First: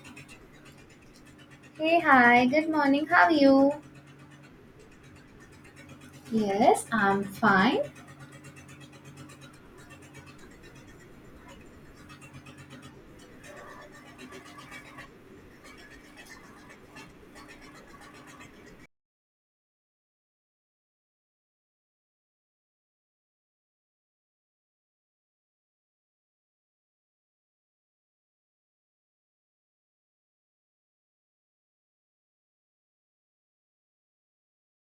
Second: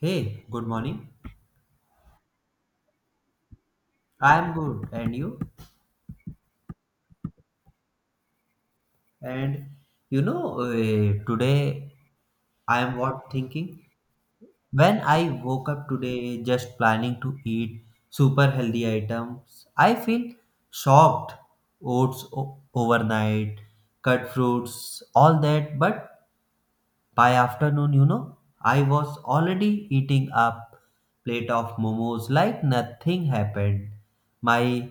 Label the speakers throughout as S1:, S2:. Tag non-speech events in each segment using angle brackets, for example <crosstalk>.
S1: Hey, good morning.
S2: Hey, hi, good morning. How are you?
S1: I'm good, and you?
S2: Yes, I'm fine.
S1: And today I am what thinking. When I woke up today, just planning to eat super healthy items, I feel shocked. Oats overnight, cut fruits, all that, but by afternoon, I was already eating a plate of momos like nothing happened. My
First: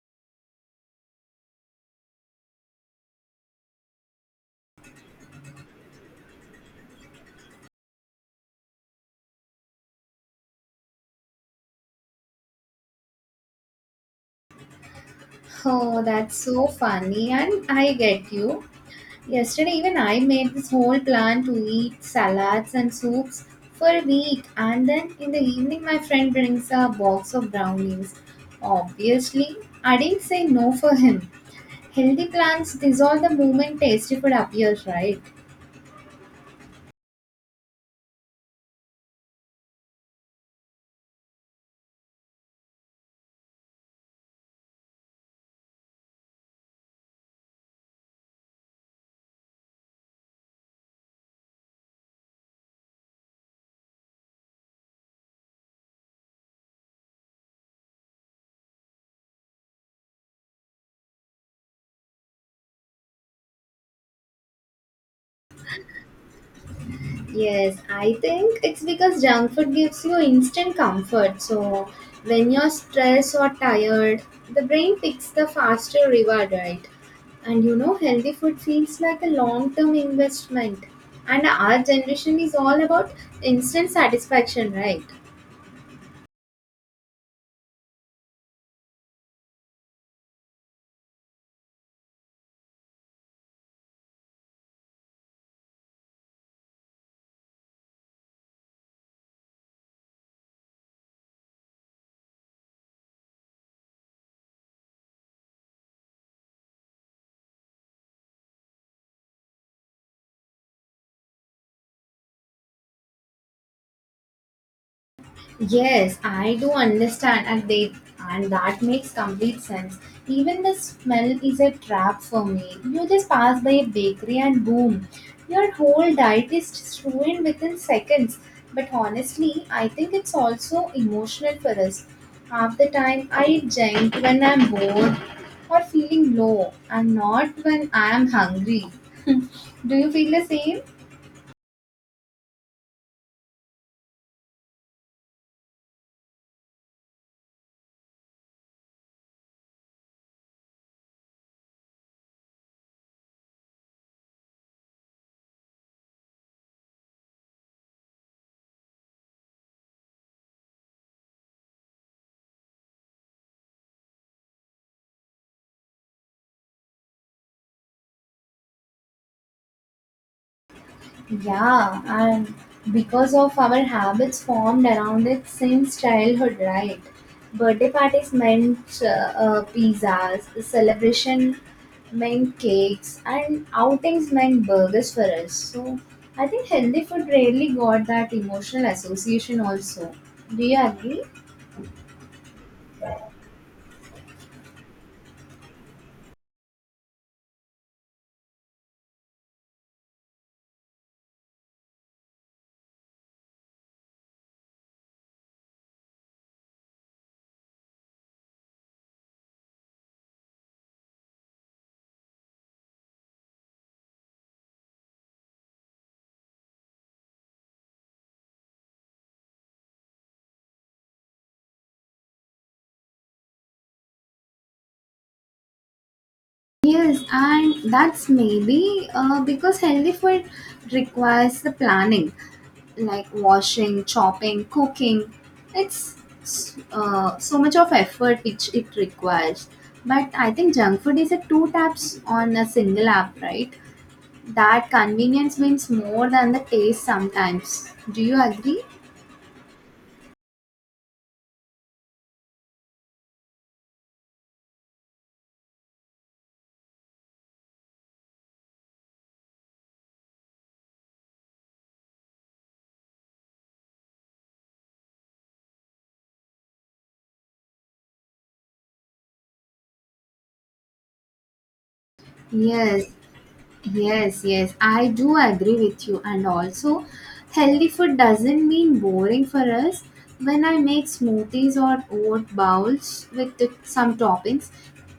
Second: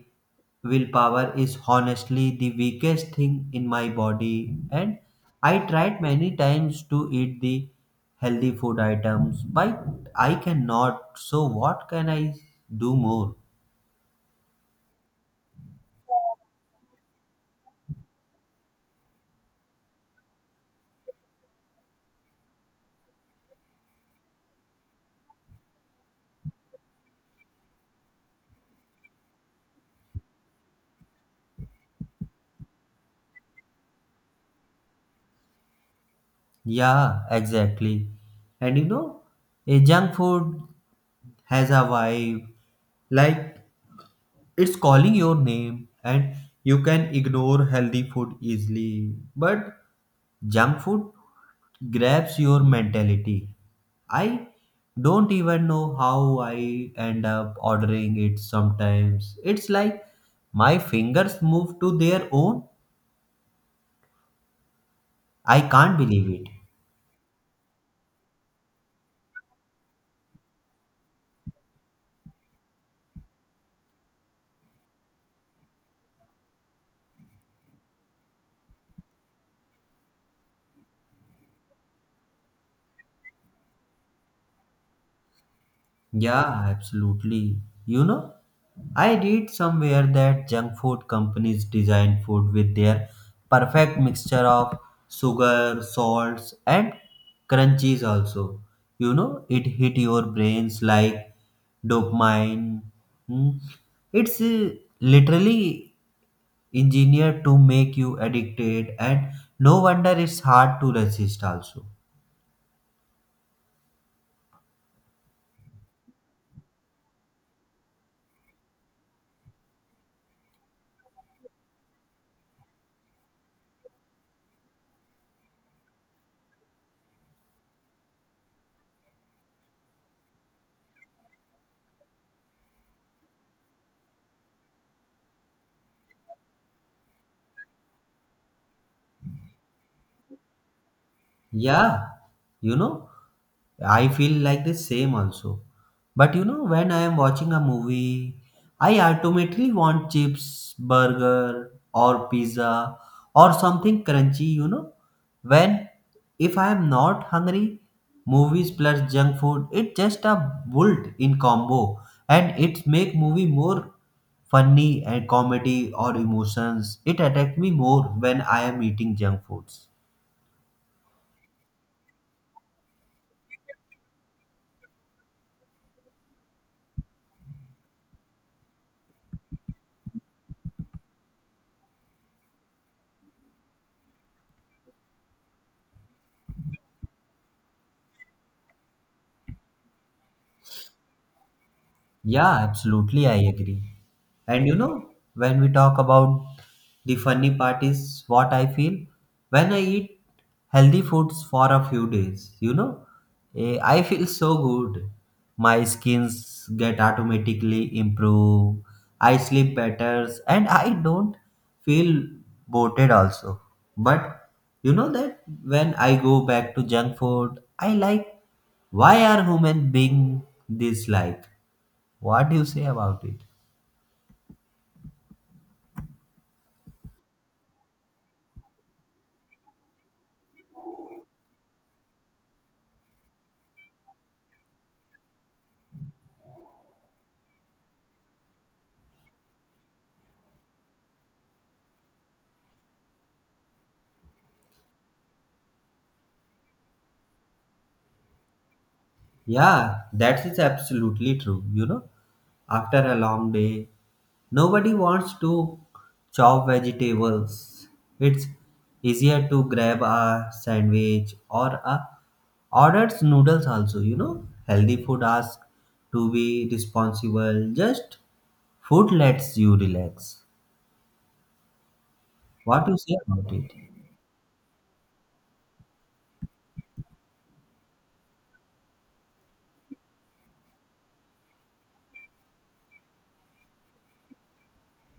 S1: willpower is honestly the weakest thing in my body, and I tried many times to eat the healthy food items, but I cannot. So, what can I do more?
S2: Oh, that's so funny, and I get you. Yesterday, even I made this whole plan to eat salads and soups for a week, and then in the evening, my friend brings a box of brownies. Obviously, I didn't say no for him. Healthy plans dissolve the moment tasty food appears, right?
S1: Yeah, exactly. And a junk food has a vibe like it's calling your name, and you can ignore healthy food easily, but junk food grabs your mentality. I don't even know how I end up ordering it. Sometimes it's like my fingers move to their own. I can't believe it.
S2: Yes, I think it's because junk food gives you instant comfort. So when you're stressed or tired, the brain picks the faster reward, right? And you know, healthy food feels like a long term investment. And our generation is all about instant satisfaction, right?
S1: Yeah, absolutely. You know, I read somewhere that junk food companies design food with their perfect mixture of sugar, salts, and crunchies also. You know, it hit your brains like dopamine. Hmm. It's literally engineered to make you addicted, and no wonder it's hard to resist also.
S2: Yes, I do understand, and that makes complete sense. Even the smell is a trap for me. You just pass by a bakery and boom, your whole diet is just ruined within seconds. But honestly, I think it's also emotional for us. Half the time, I drink when I'm bored or feeling low, and not when I'm hungry. <laughs> Do you feel the same?
S1: Yeah, you know, I feel like the same also. But you know, when I am watching a movie, I automatically want chips, burger, or pizza, or something crunchy, you know. When, if I am not hungry, movies plus junk food, it's just a bolt in combo, and it make movie more funny and comedy or emotions. It attract me more when I am eating junk foods.
S2: Yeah, and because of our habits formed around it since childhood, right? Birthday parties meant pizzas, celebration meant cakes, and outings meant burgers for us. So I think healthy food rarely got that emotional association, also. Do you agree?
S1: Yeah, absolutely, I agree. And you know, when we talk about, the funny part is what I feel when I eat healthy foods for a few days, you know, I feel so good. My skins get automatically improve. I sleep better, and I don't feel bloated also. But you know that when I go back to junk food, I like, why are human being this like? What do you say about it?
S2: Yes, and that's maybe because healthy food requires the planning, like washing, chopping, cooking. It's so much of effort which it requires. But I think junk food is a two taps on a single app, right? That convenience means more than the taste sometimes. Do you agree?
S1: Yeah, that is absolutely true. You know, after a long day, nobody wants to chop vegetables. It's easier to grab a sandwich or a orders noodles also, you know. Healthy food asks to be responsible. Just food lets you relax. What do you
S2: Yes.
S1: say about it?
S2: Yes, I do agree with you. And also, healthy food doesn't mean boring for us. When I make smoothies or oat bowls with some toppings,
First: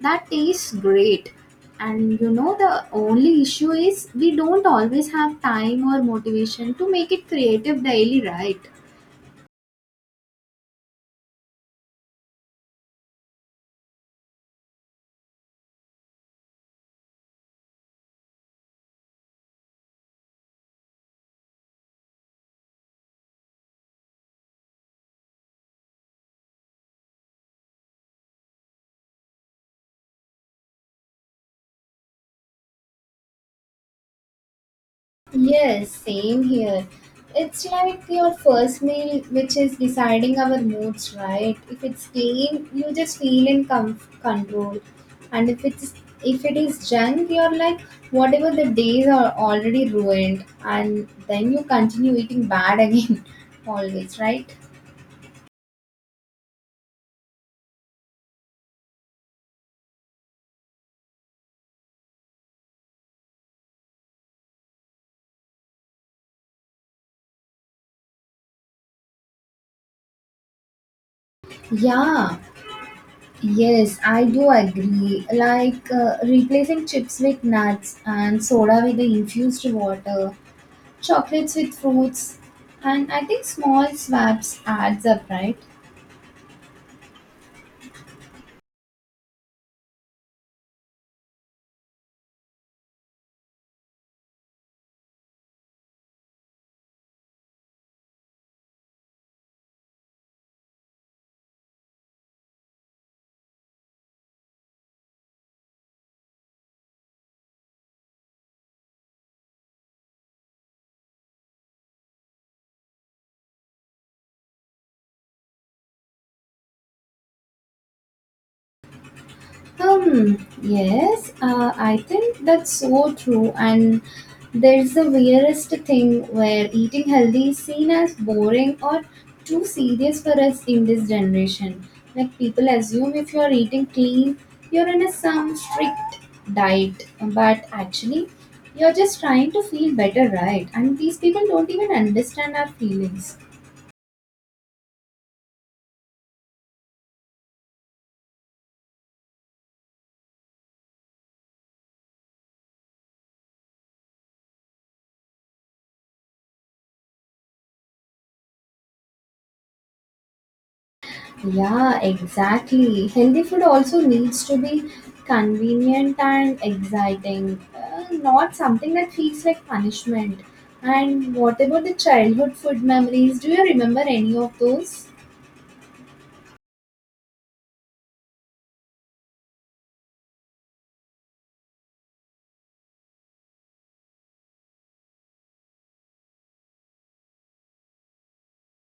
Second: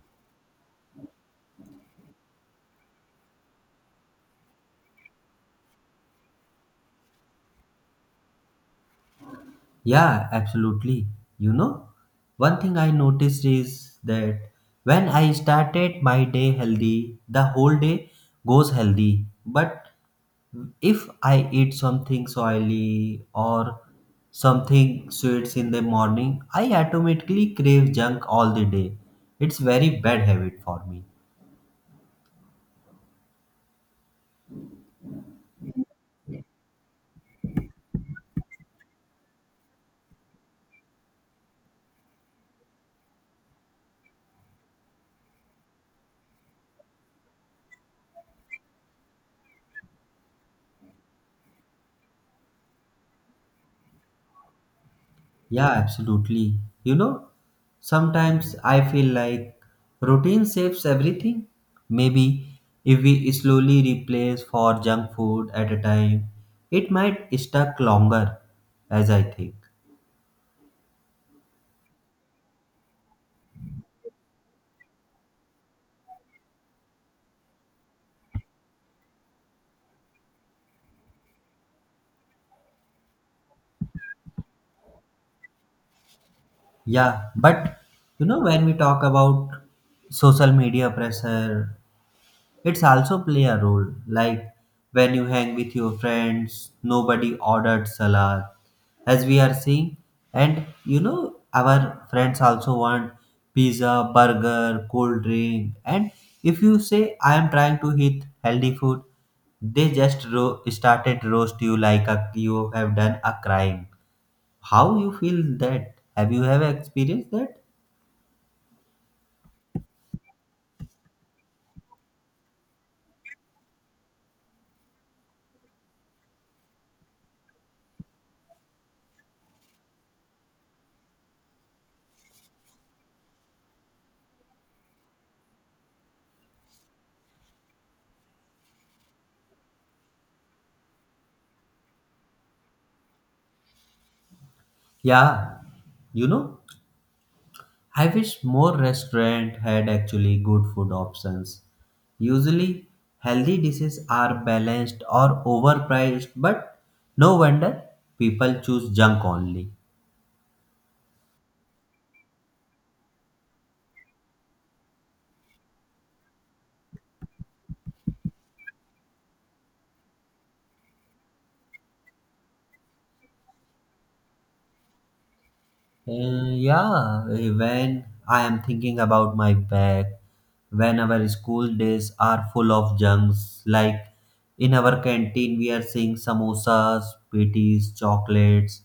S2: that tastes great. And you know, the only issue is we don't always have time or motivation to make it creative daily, right?
S1: Yeah, absolutely. You know, one thing I noticed is that when I started my day healthy, the whole day goes healthy. But if I eat something oily or something sweets in the morning, I automatically crave junk all the day. It's very bad habit for me.
S2: Yes, same here. It's like your first meal, which is deciding our moods, right? If it's clean, you just feel in control, and if it is junk, you're like whatever the days are already ruined, and then you continue eating bad again, <laughs> always, right?
S1: Yeah, absolutely. You know, sometimes I feel like routine saves everything. Maybe if we slowly replace for junk food at a time, it might stuck longer, as I think.
S2: Yeah, yes, I do agree. Like replacing chips with nuts and soda with the infused water, chocolates with fruits, and I think small swaps adds up, right?
S1: Yeah, but you know, when we talk about social media pressure, it's also play a role, like when you hang with your friends, nobody ordered salad, as we are seeing, and you know our friends also want pizza, burger, cold drink, and if you say I am trying to eat healthy food, they just started roast you like a, you have done a crime. How you feel that? Have you have experienced that?
S2: Hmm. Yes. I think that's so true. And there's the weirdest thing where eating healthy is seen as boring or too serious for us in this generation. Like people assume if you're eating clean, you're in a some strict diet, but actually, you're just trying to feel better, right? And these people don't even understand our feelings.
S1: Yeah, you know, I wish more restaurants had actually good food options. Usually, healthy dishes are balanced or overpriced, but no wonder people choose junk only.
S2: Yeah, exactly. Healthy food also needs to be convenient and exciting, not something that feels like punishment. And what about the childhood food memories? Do you remember any of those?
S1: Yeah, when I am thinking about my back, when our school days are full of junks, like in our canteen we are seeing samosas, patties, chocolates,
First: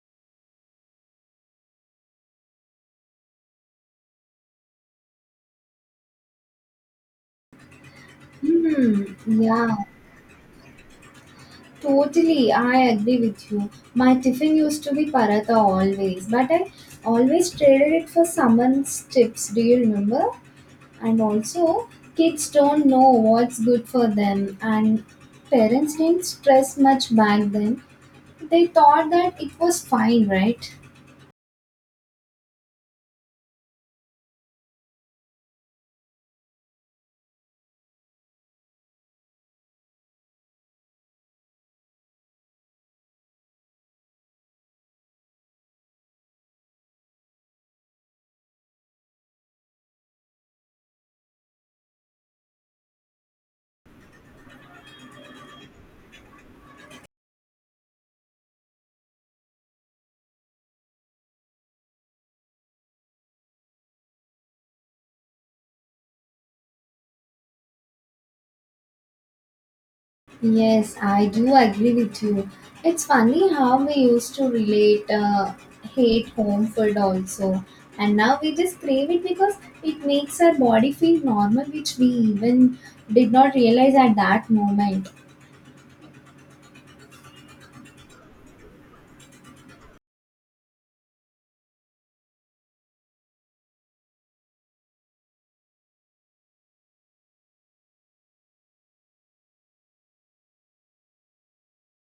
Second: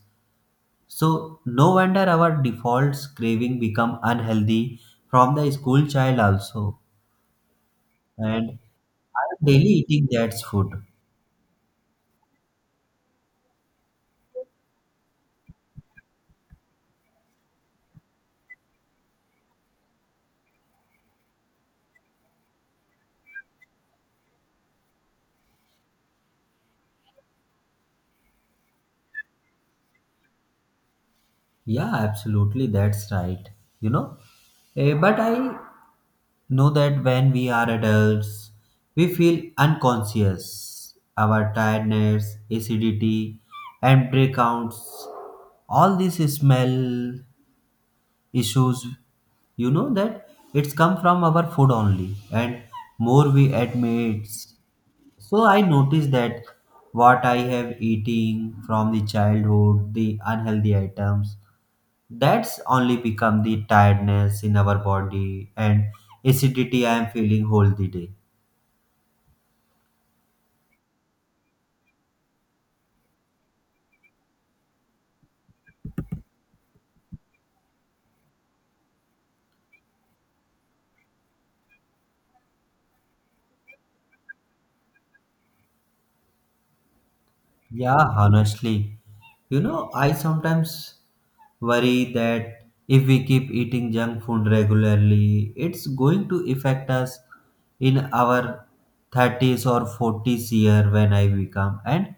S1: so no wonder our default craving become unhealthy from the school child also. And
S2: Hmm,
S1: I'm
S2: yeah,
S1: daily eating that food.
S2: totally. I agree with you. My tiffin used to be paratha always, but I always traded it for someone's chips. Do you remember? And also, kids don't know what's good for them, and parents didn't stress much back then. They thought that it was fine, right?
S1: Yeah, absolutely, that's right. You know, but I know that when we are adults, we feel unconscious. Our tiredness, acidity, and breakouts, all this smell issues, you know that it's come from our food only, and more we add meats. So I noticed that what I have eating from the childhood, the unhealthy items, that's only become the tiredness in our body, and acidity I am feeling whole the day.
S2: Yes, I do agree with you. It's funny how we used to relate hate home food also, and now we just crave it because it makes our body feel normal, which we even did not realize at that moment.
S1: Yeah, honestly. You know, I sometimes worry that if we keep eating junk food regularly, it's going to affect us in our 30s or 40s year when I become, and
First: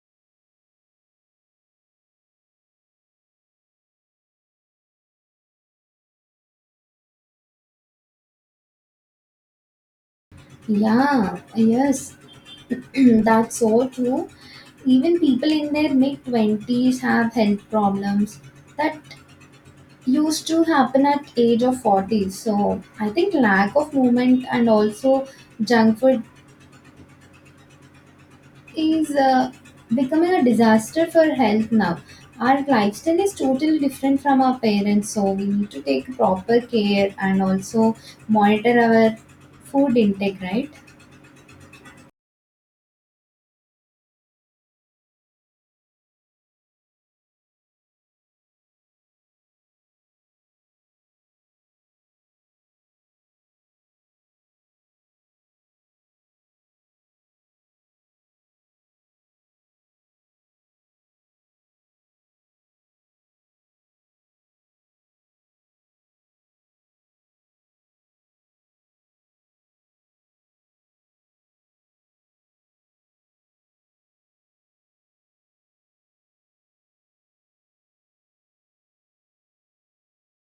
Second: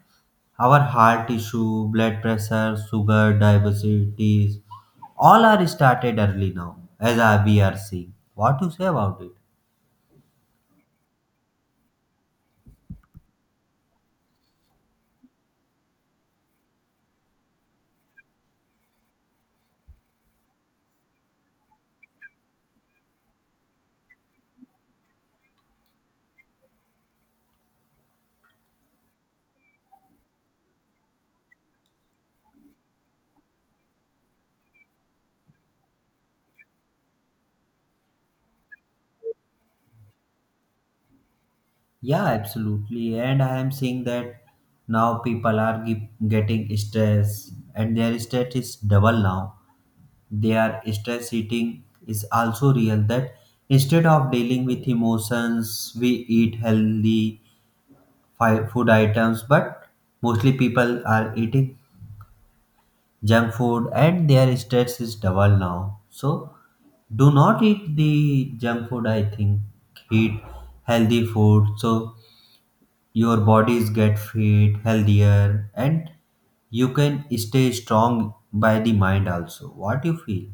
S1: our heart issue, blood pressure, sugar, diabetes, all are started early now as we are seeing. What you say about it?
S2: Yeah, yes. <clears throat> That's so true. Even people in their mid 20s have health problems that used to happen at age of 40. So I think lack of movement and also junk food is becoming a disaster for health now. Our lifestyle is totally different from our parents, so we need to take proper care and also monitor our food intake, right?
S1: Yeah, absolutely. And I am seeing that now people are getting stress, and their stress is double now. Their stress eating is also real. That instead of dealing with emotions, we eat healthy food items, but mostly people are eating junk food, and their stress is double now. So, do not eat the junk food. I think eat healthy food. So your bodies get fit healthier, and you can stay strong by the mind also. What you feel?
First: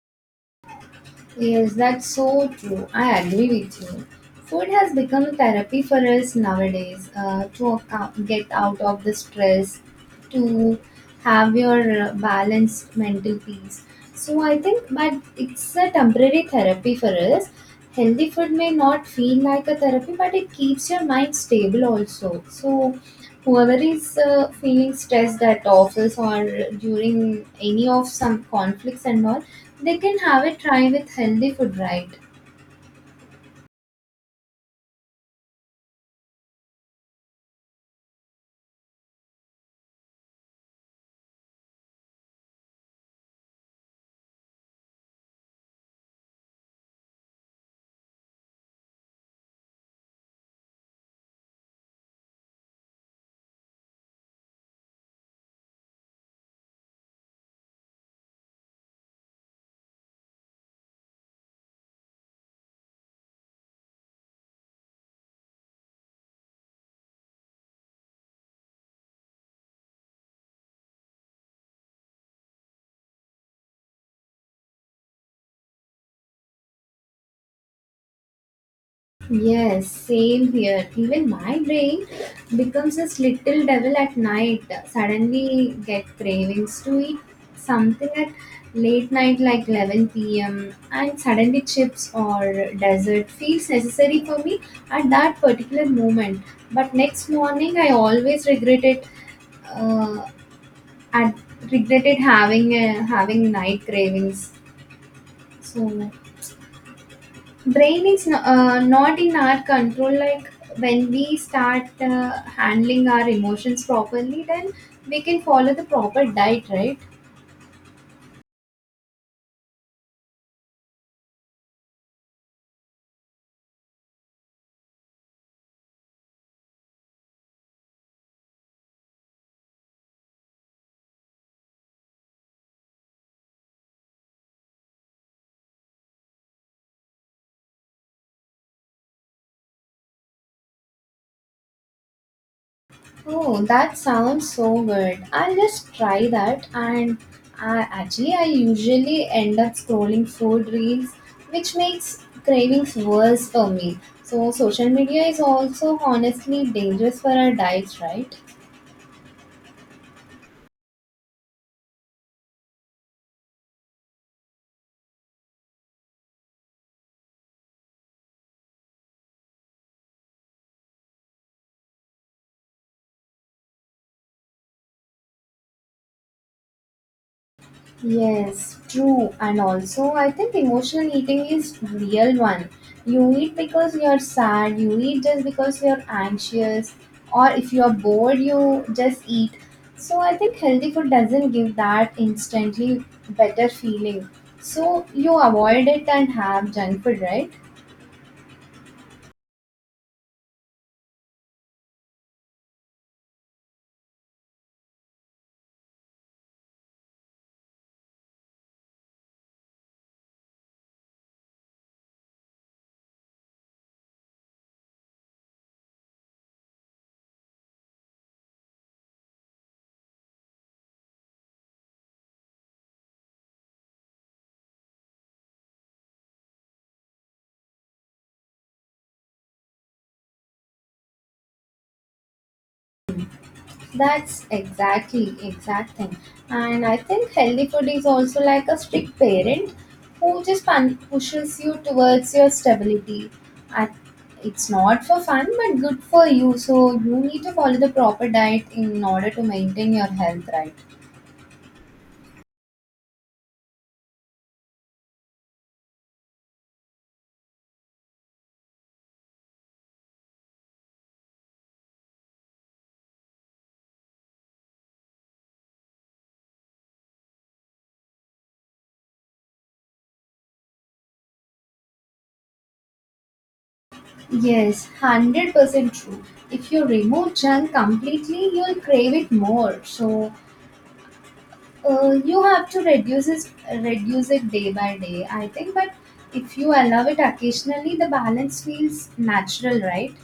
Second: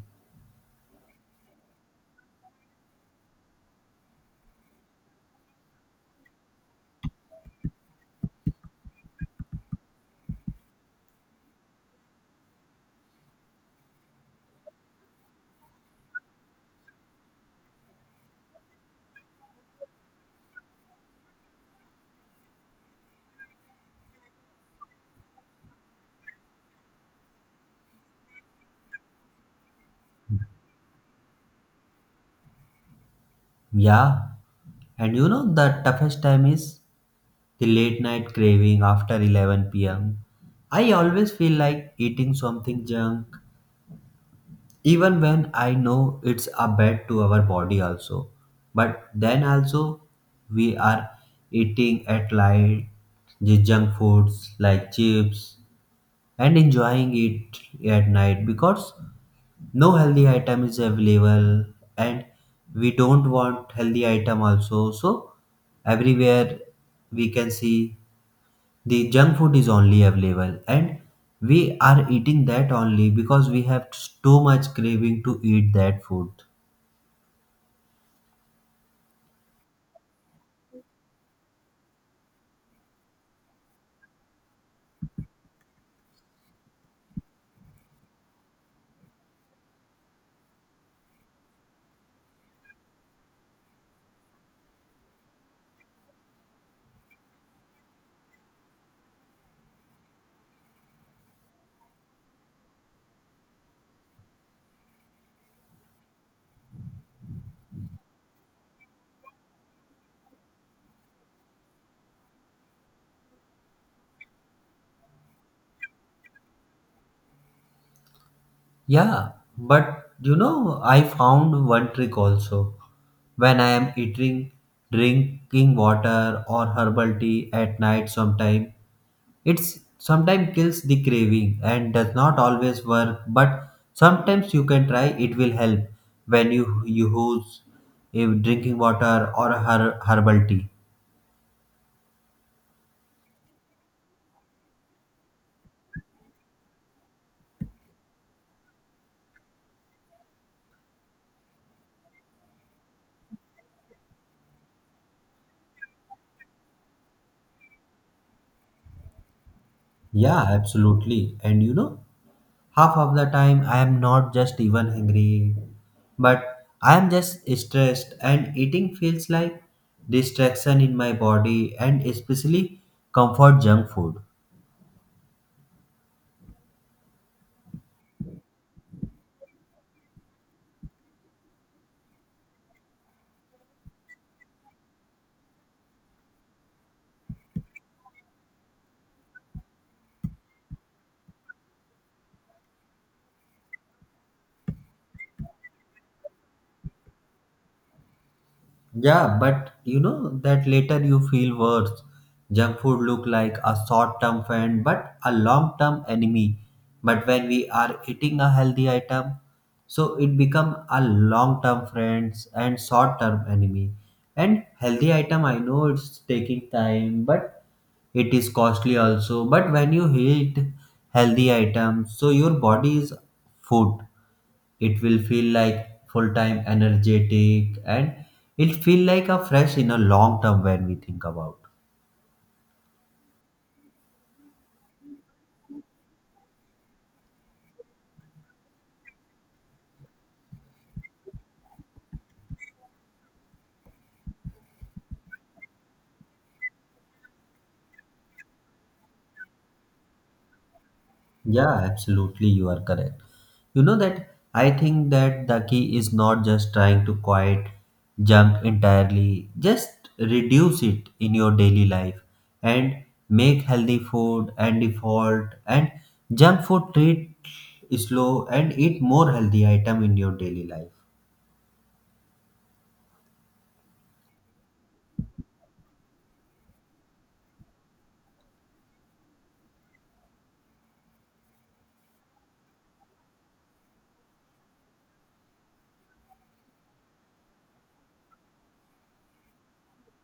S2: Yes, that's so true. I agree with you. Food has become therapy for us nowadays, to account, get out of the stress, to have your balanced mental peace. So I think, but it's a temporary therapy for us. Healthy food may not feel like a therapy, but it keeps your mind stable also. So whoever is feeling stressed at office or during any of some conflicts and all, they can have a try with healthy food, right?
S1: Yeah, and you know, the toughest time is the late night craving after 11 p.m. I always feel like eating something junk, even when I know it's a bad to our body also. But then also, we are eating at light the junk foods like chips and enjoying it at night because no healthy item is available, and we don't want healthy item also. So everywhere we can see the junk food is only available, and we are eating that only because we have too much craving to eat that food.
S2: Yes, same here. Even my brain becomes this little devil at night. Suddenly get cravings to eat something at late night like 11 p.m., and suddenly chips or dessert feels necessary for me at that particular moment. But next morning I always regret it, uh, at regretted having having night cravings. So brain is not in our control. Like when we start handling our emotions properly, then we can follow the proper diet, right?
S1: Yeah, but you know, I found one trick also. When I am eating, drinking water or herbal tea at night sometime, it's sometimes kills the craving and does not always work, but sometimes you can try, it will help when you use a drinking water or a herbal tea.
S2: Oh, that sounds so good. I'll just try that. And I usually end up scrolling food reels, which makes cravings worse for me. So, social media is also honestly dangerous for our diets, right?
S1: Yeah, absolutely. And you know, half of the time I am not just even hungry, but I am just stressed, and eating feels like distraction in my body, and especially comfort junk food.
S2: Yes, true. And also, I think emotional eating is real one. You eat because you're sad, you eat just because you're anxious, or if you're bored, you just eat. So I think healthy food doesn't give that instantly better feeling. So you avoid it and have junk food, right?
S1: Yeah, but you know that later you feel worse. Junk food look like a short-term friend but a long-term enemy. But when we are eating a healthy item, so it become a long-term friends and short-term enemy. And healthy item I know it's taking time, but it is costly also. But when you eat healthy items, so your body is food, it will feel like full time energetic, and it feel like a fresh in a long term when we think about.
S2: That's exact thing. And I think healthy food is also like a strict parent who just pushes you towards your stability. I, it's not for fun, but good for you. So you need to follow the proper diet in order to maintain your health, right?
S1: Yeah, absolutely, you are correct. You know that, I think that the key is not just trying to quiet junk entirely, just reduce it in your daily life, and make healthy food and default, and junk food treat slow, and eat more healthy item in your daily life.
S2: Yes, 100% true. If you remove junk completely, you'll crave it more. So you have to reduce it day by day, I think. But if you allow it occasionally, the balance feels natural, right?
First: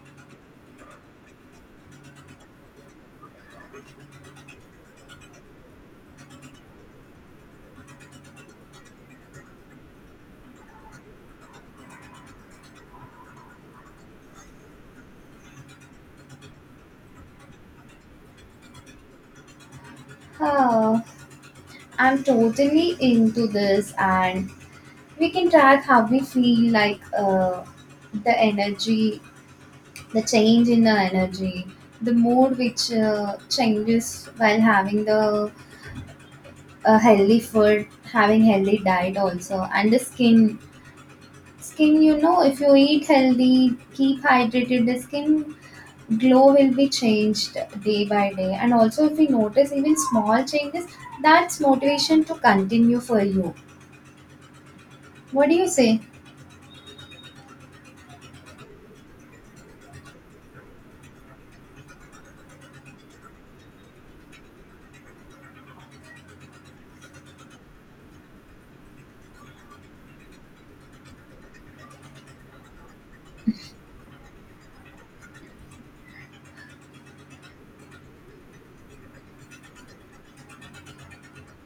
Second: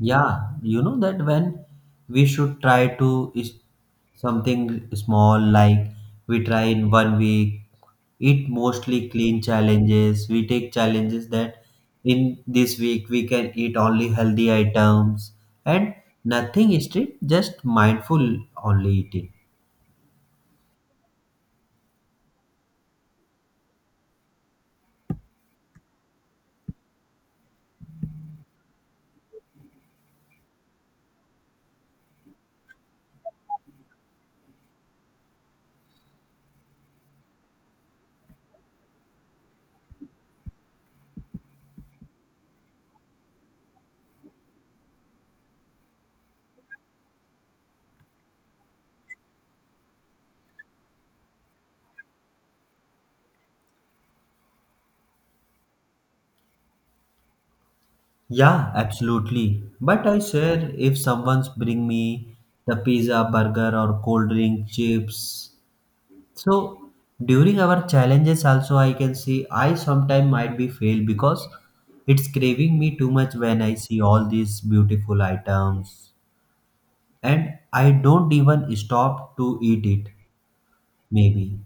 S1: Yeah, you know that when we should try to is something small, like we try in one week, eat mostly clean challenges. We take challenges that in this week we can eat only healthy items, and nothing strict, just mindful only eating.
S2: Huh. I'm totally into this, and we can track how we feel, like the energy, the change in the energy, the mood which changes while having the having healthy diet also, and the skin, You know, if you eat healthy, keep hydrated, the skin glow will be changed day by day. And also, if we notice even small changes, that's motivation to continue for you. What do you say?
S1: Yeah, absolutely. But I swear, if someone's bring me the pizza, burger, or cold drink, chips, so during our challenges also I can see I sometime might be fail because it's craving me too much when I see all these beautiful items, and I don't even stop to eat it maybe.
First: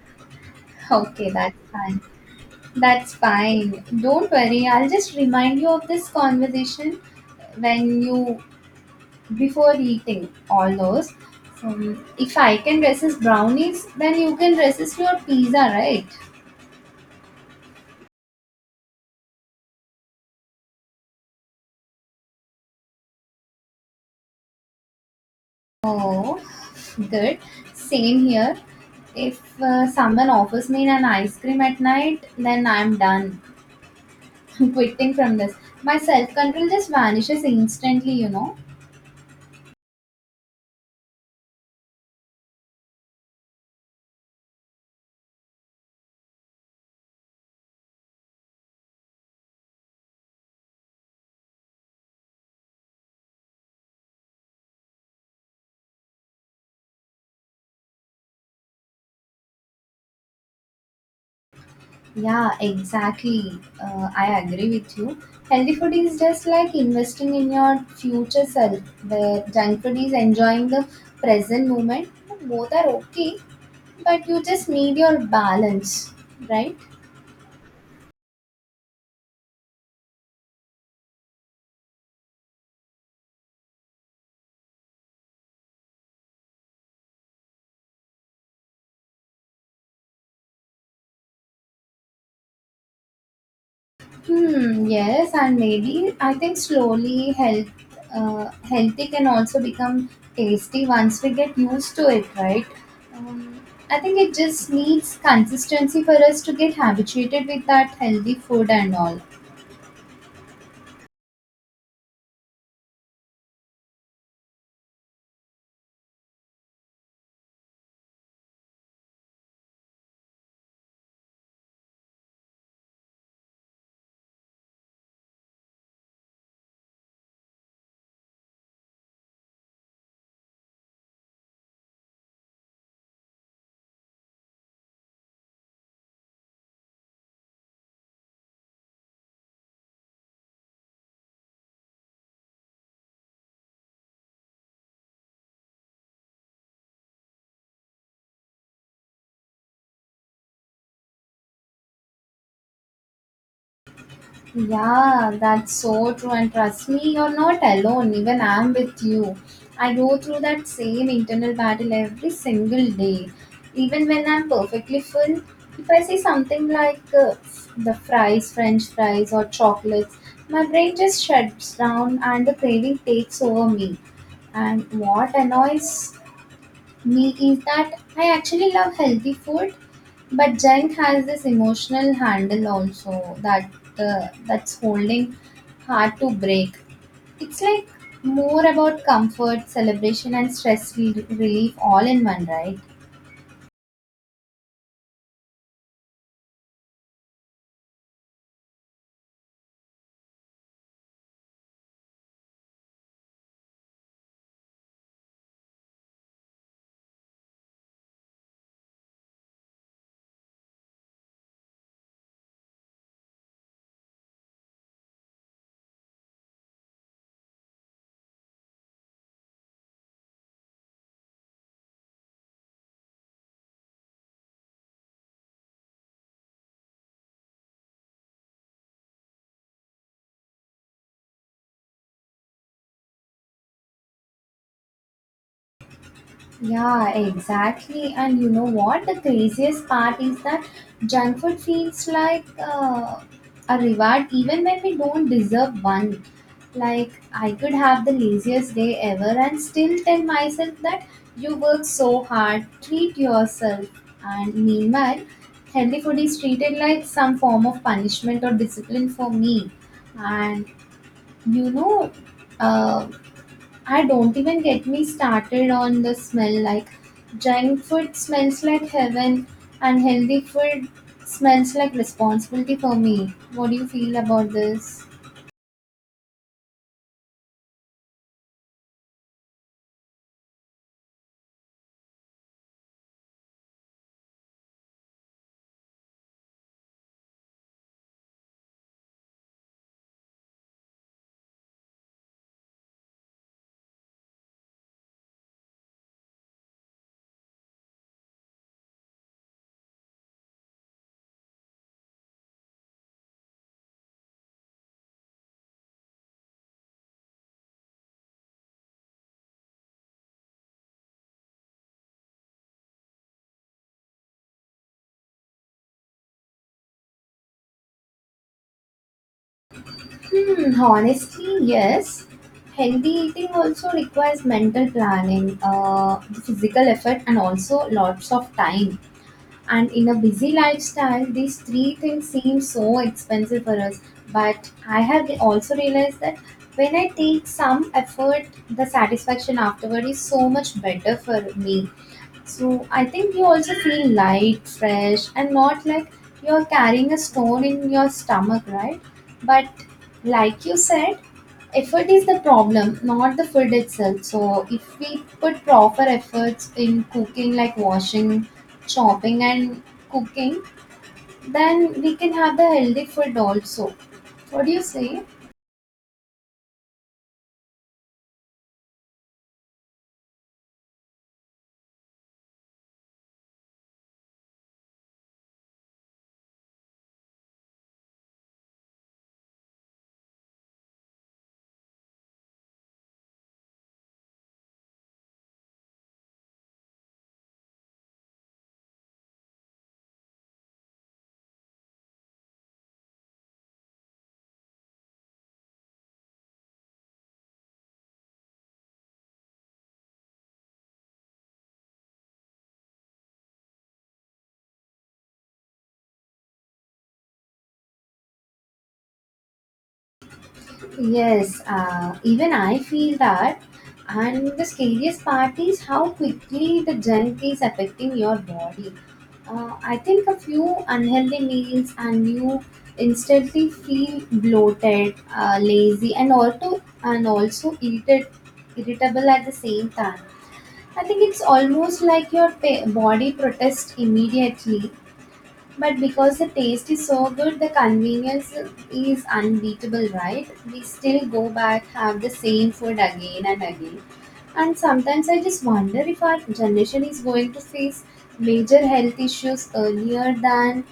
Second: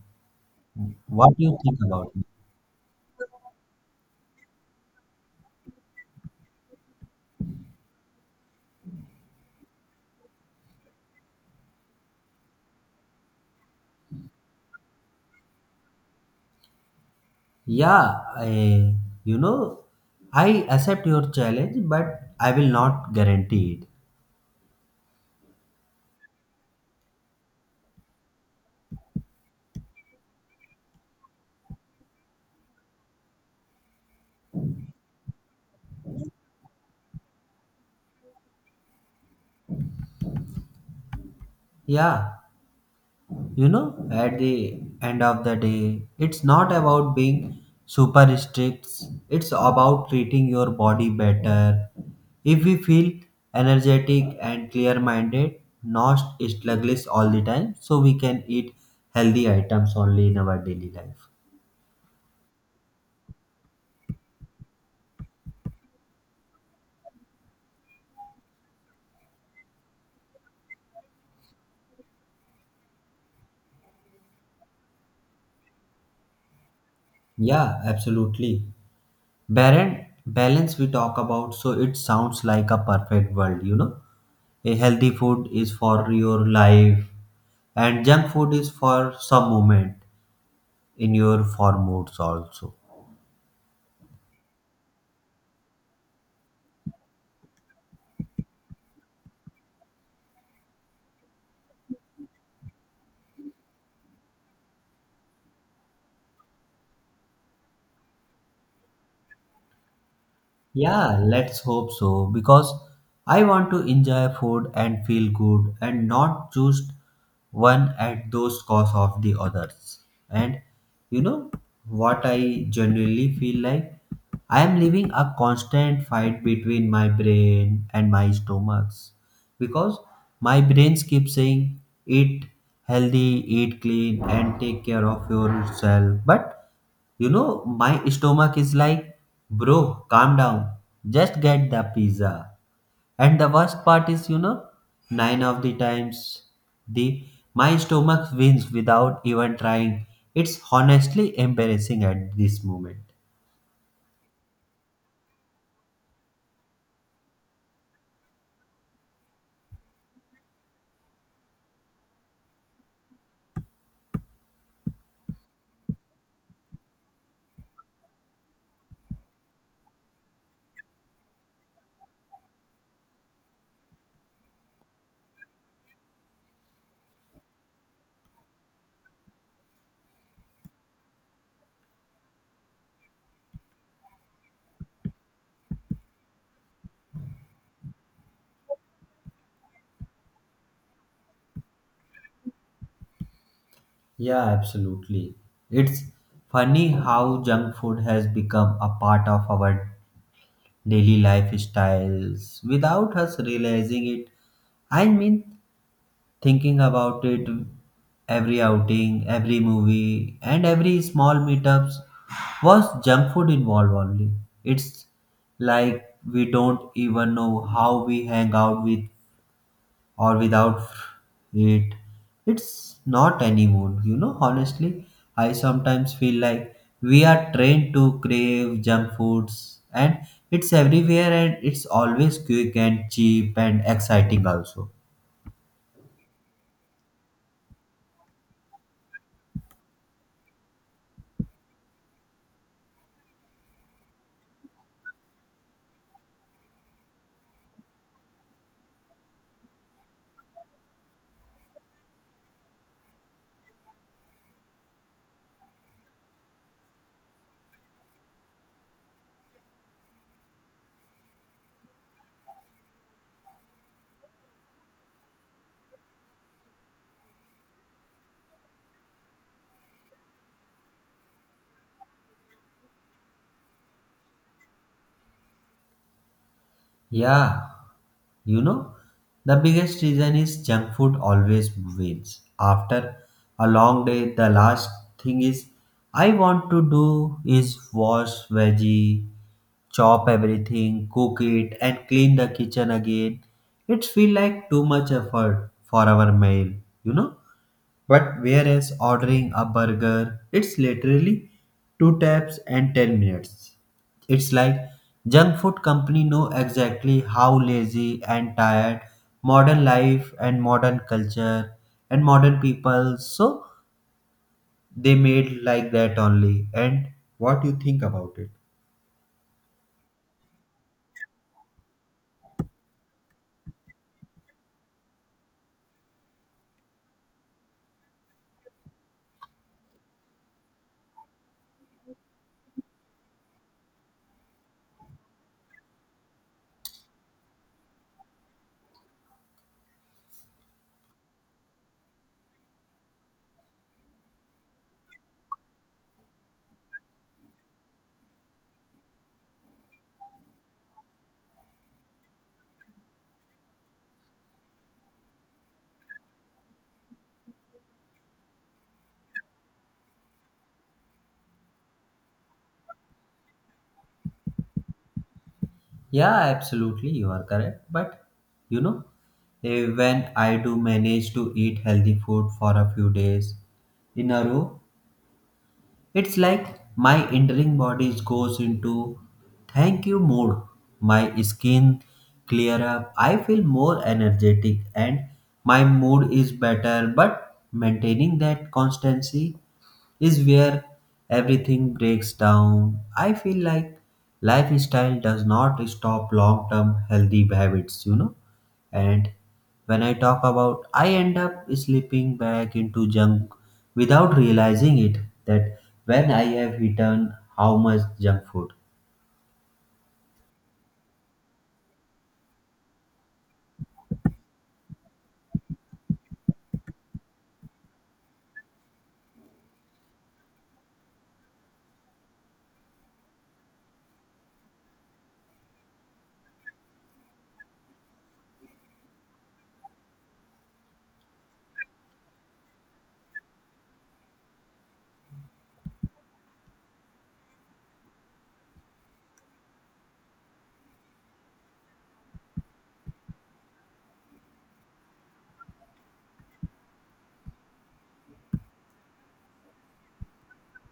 S2: <laughs> Okay,
S1: What do you
S2: that's
S1: think
S2: fine.
S1: about it?
S2: That's fine. Don't worry, I'll just remind you of this conversation when you, before eating all those. If I can resist brownies, then you can resist your pizza, right?
S1: Yeah, I, you know, I accept your challenge, but I will not guarantee it.
S2: Oh, good. Same here. If someone offers me an ice cream at night, then I'm done. <laughs> I'm quitting from this. My self control just vanishes instantly, you know.
S1: Yeah. You know, at the end of the day, it's not about being super strict, it's about treating your body better. If we feel energetic and clear minded, not sluggish all the time, so we can eat healthy items only in our daily life.
S2: Yeah, exactly. I agree with you. Healthy food is just like investing in your future self, where junk food is enjoying the present moment. Both are okay, but you just need your balance, right?
S1: Yeah, absolutely. Baron balance we talk about, so it sounds like a perfect world, you know. A healthy food is for your life, and junk food is for some moment in your four moods also.
S2: Hmm, yes, and maybe I think healthy can also become tasty once we get used to it, right? Um, I think it just needs consistency for us to get habituated with that healthy food and all.
S1: Yeah, let's hope so because I want to enjoy food and feel good, and not just one at those cost of the others. And you know what I genuinely feel like? I am living a constant fight between my brain and my stomachs because my brains keep saying eat healthy, eat clean, and take care of yourself. But you know, my stomach is like, bro, calm down. Just get the pizza. And the worst part is, you know, nine of the times, the my stomach wins without even trying. It's honestly embarrassing at this moment.
S2: Yeah, that's so true. And trust me, you're not alone. Even I'm with you. I go through that same internal battle every single day. Even when I'm perfectly full, if I see something like french fries, or chocolates, my brain just shuts down and the craving takes over me. And what annoys me is that I actually love healthy food, but junk has this emotional handle also, that's holding hard to break. It's like more about comfort, celebration, and relief all in one, right?
S1: Yeah, absolutely. It's funny how junk food has become a part of our daily lifestyles without us realizing it. I mean, thinking about it, every outing, every movie, and every small meetups was junk food involved only. It's like we don't even know how we hang out with or without it. It's not anymore, you know, honestly. I sometimes feel like we are trained to crave junk foods, and it's everywhere, and it's always quick and cheap and exciting also.
S2: Yeah, exactly. And you know what? The craziest part is that junk food feels like a reward even when we don't deserve one. Like, I could have the laziest day ever and still tell myself that you work so hard, treat yourself. And meanwhile, healthy food is treated like some form of punishment or discipline for me. And you know, uh, I don't even get me started on the smell. Like junk food smells like heaven, and healthy food smells like responsibility for me. What do you feel about this?
S1: Yeah, you know, the biggest reason is junk food always wins. After a long day, the last thing is I want to do is wash veggie, chop everything, cook it, and clean the kitchen again. It feel like too much effort for our meal, you know. But whereas ordering a burger, it's literally two taps and 10 minutes. It's like junk food company know exactly how lazy and tired modern life and modern culture and modern people, so they made like that only. And what you think about it?
S2: Hmm, honestly, yes. Healthy eating also requires mental planning, the physical effort, and also lots of time. And in a busy lifestyle these three things seem so expensive for us. But I have also realized that when I take some effort, the satisfaction afterward is so much better for me. So I think you also feel light, fresh, and not like you're carrying a stone in your stomach, right? But like you said, effort is the problem, not the food itself. So if we put proper efforts in cooking, like washing, chopping, and cooking, then we can have the healthy food also. What do you say?
S1: Yeah, absolutely, you are correct. But you know, when I do manage to eat healthy food for a few days in a row, it's like my entering body goes into thank you mode. My skin clear up. I feel more energetic, and my mood is better. But maintaining that constancy is where everything breaks down. I feel like lifestyle does not stop long term healthy habits, you know. And when I talk about, I end up slipping back into junk without realizing it, that when I have eaten how much junk food.
S2: Yes, even I feel that. And the scariest part is how quickly the junk is affecting your body. I think a few unhealthy meals and you instantly feel bloated, lazy, and also irritable at the same time. I think it's almost like your body protests immediately, but because the taste is so good, the convenience is unbeatable, right? We still go back, have the same food again and again. And sometimes I just wonder if our generation is going to face major health issues earlier than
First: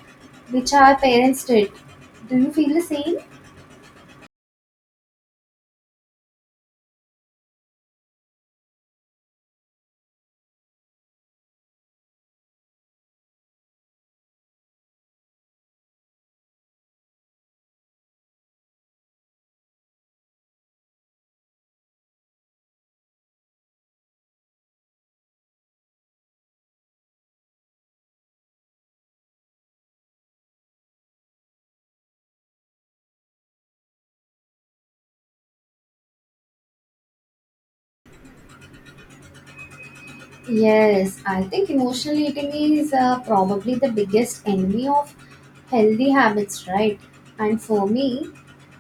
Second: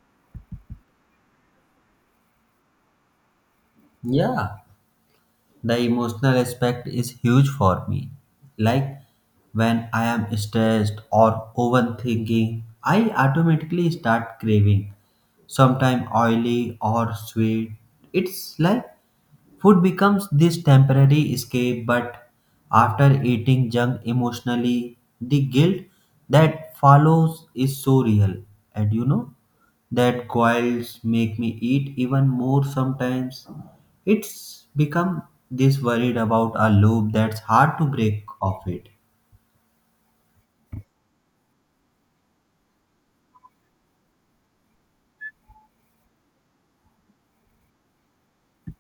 S2: which our parents did. Do you feel the same?
S1: Yeah, the emotional aspect is huge for me. Like when I am stressed or overthinking, I automatically start craving sometimes oily or sweet. It's like food becomes this temporary escape, but after eating junk emotionally, the guilt that follows is so real. And you know, that coils make me eat even more sometimes. It's become this worried about a loop that's hard to break off it.
S2: Yes, I think emotional eating is probably the biggest enemy of healthy habits, right? And for me,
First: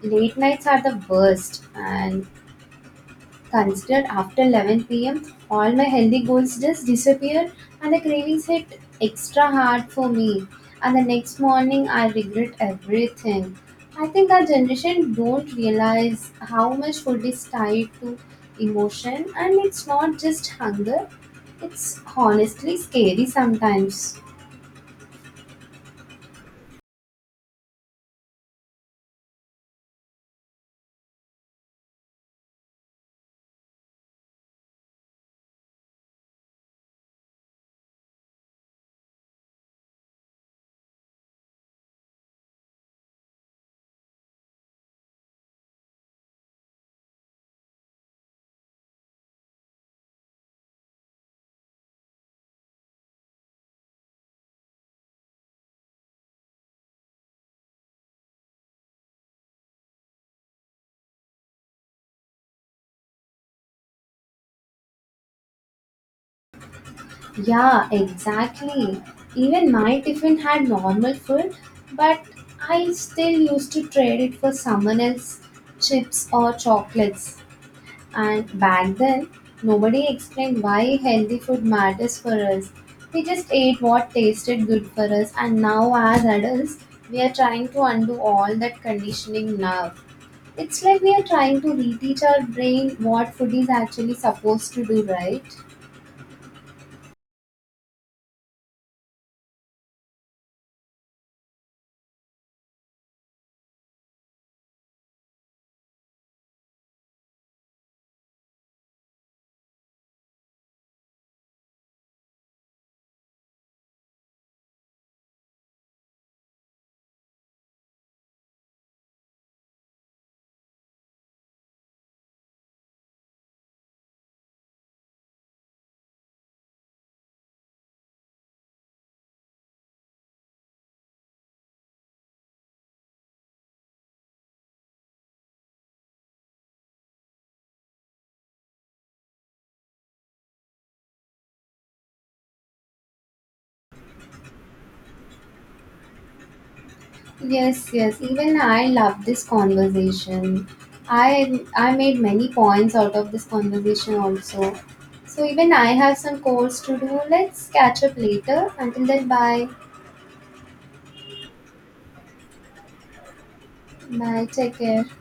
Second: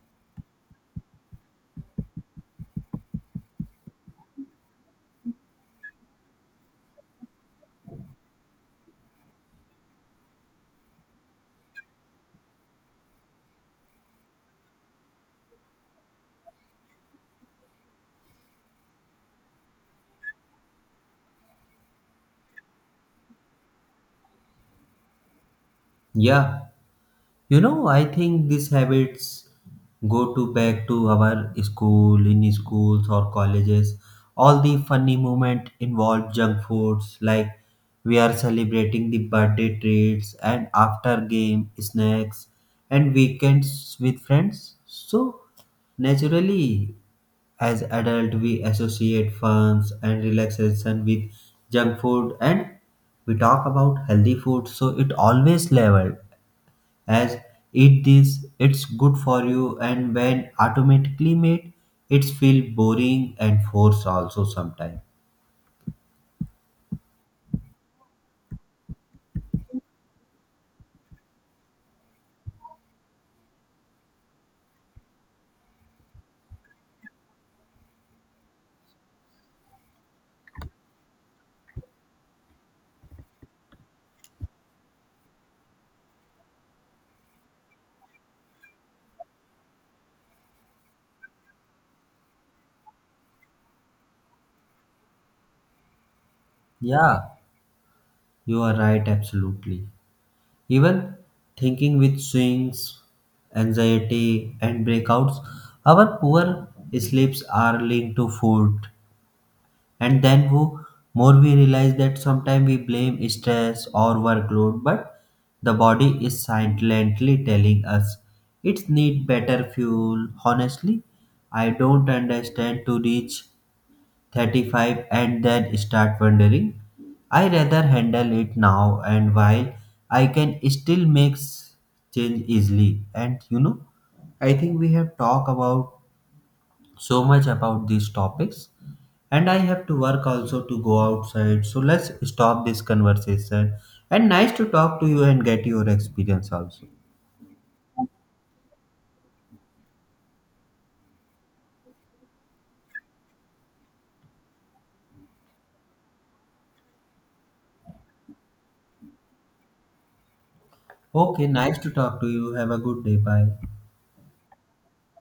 S2: late nights are the worst. And considered after 11 p.m., all my healthy goals just disappeared and the cravings hit extra hard for me. And the next morning, I regret everything. I think our generation don't realize how much food is tied to emotion, and it's not just hunger. It's honestly scary sometimes.
S1: Yeah, you know, I think these habits go to back to our school, in schools or colleges. All the funny moment involve junk foods, like we are celebrating the birthday treats and after game snacks and weekends with friends. So naturally, as adult, we associate funs and relaxation with junk food, and we talk about healthy food. So it always leveled as eat this it's good for you, and when automatically made, it's feel boring and force also sometimes.
S2: Yeah, exactly. Even my tiffin had normal food, but I still used to trade it for someone else's chips or chocolates. And back then, nobody explained why healthy food matters for us. We just ate what tasted good for us, and now as adults, we are trying to undo all that conditioning now. It's like we are trying to reteach our brain what food is actually supposed to do, right?
S1: Yeah, you are right absolutely. Even thinking with swings, anxiety and breakouts, our poor sleeps are linked to food. And then more we realize that sometimes we blame stress or workload, but the body is silently telling us it need better fuel. Honestly, I don't understand, to reach 35 and then start wondering, I rather handle it now and while I can still make change easily. And you know, I think we have talked about so much about these topics, and I have to work also to go outside, so let's stop this conversation, and nice to talk to you and get your experience also.
S2: Yes, yes. Even I love this conversation. I made many points out of this conversation also. So even I have some course to do. Let's catch up later. Until then, bye.
S1: Okay, nice to talk to you, have a good day, bye.
S2: Bye. Take care.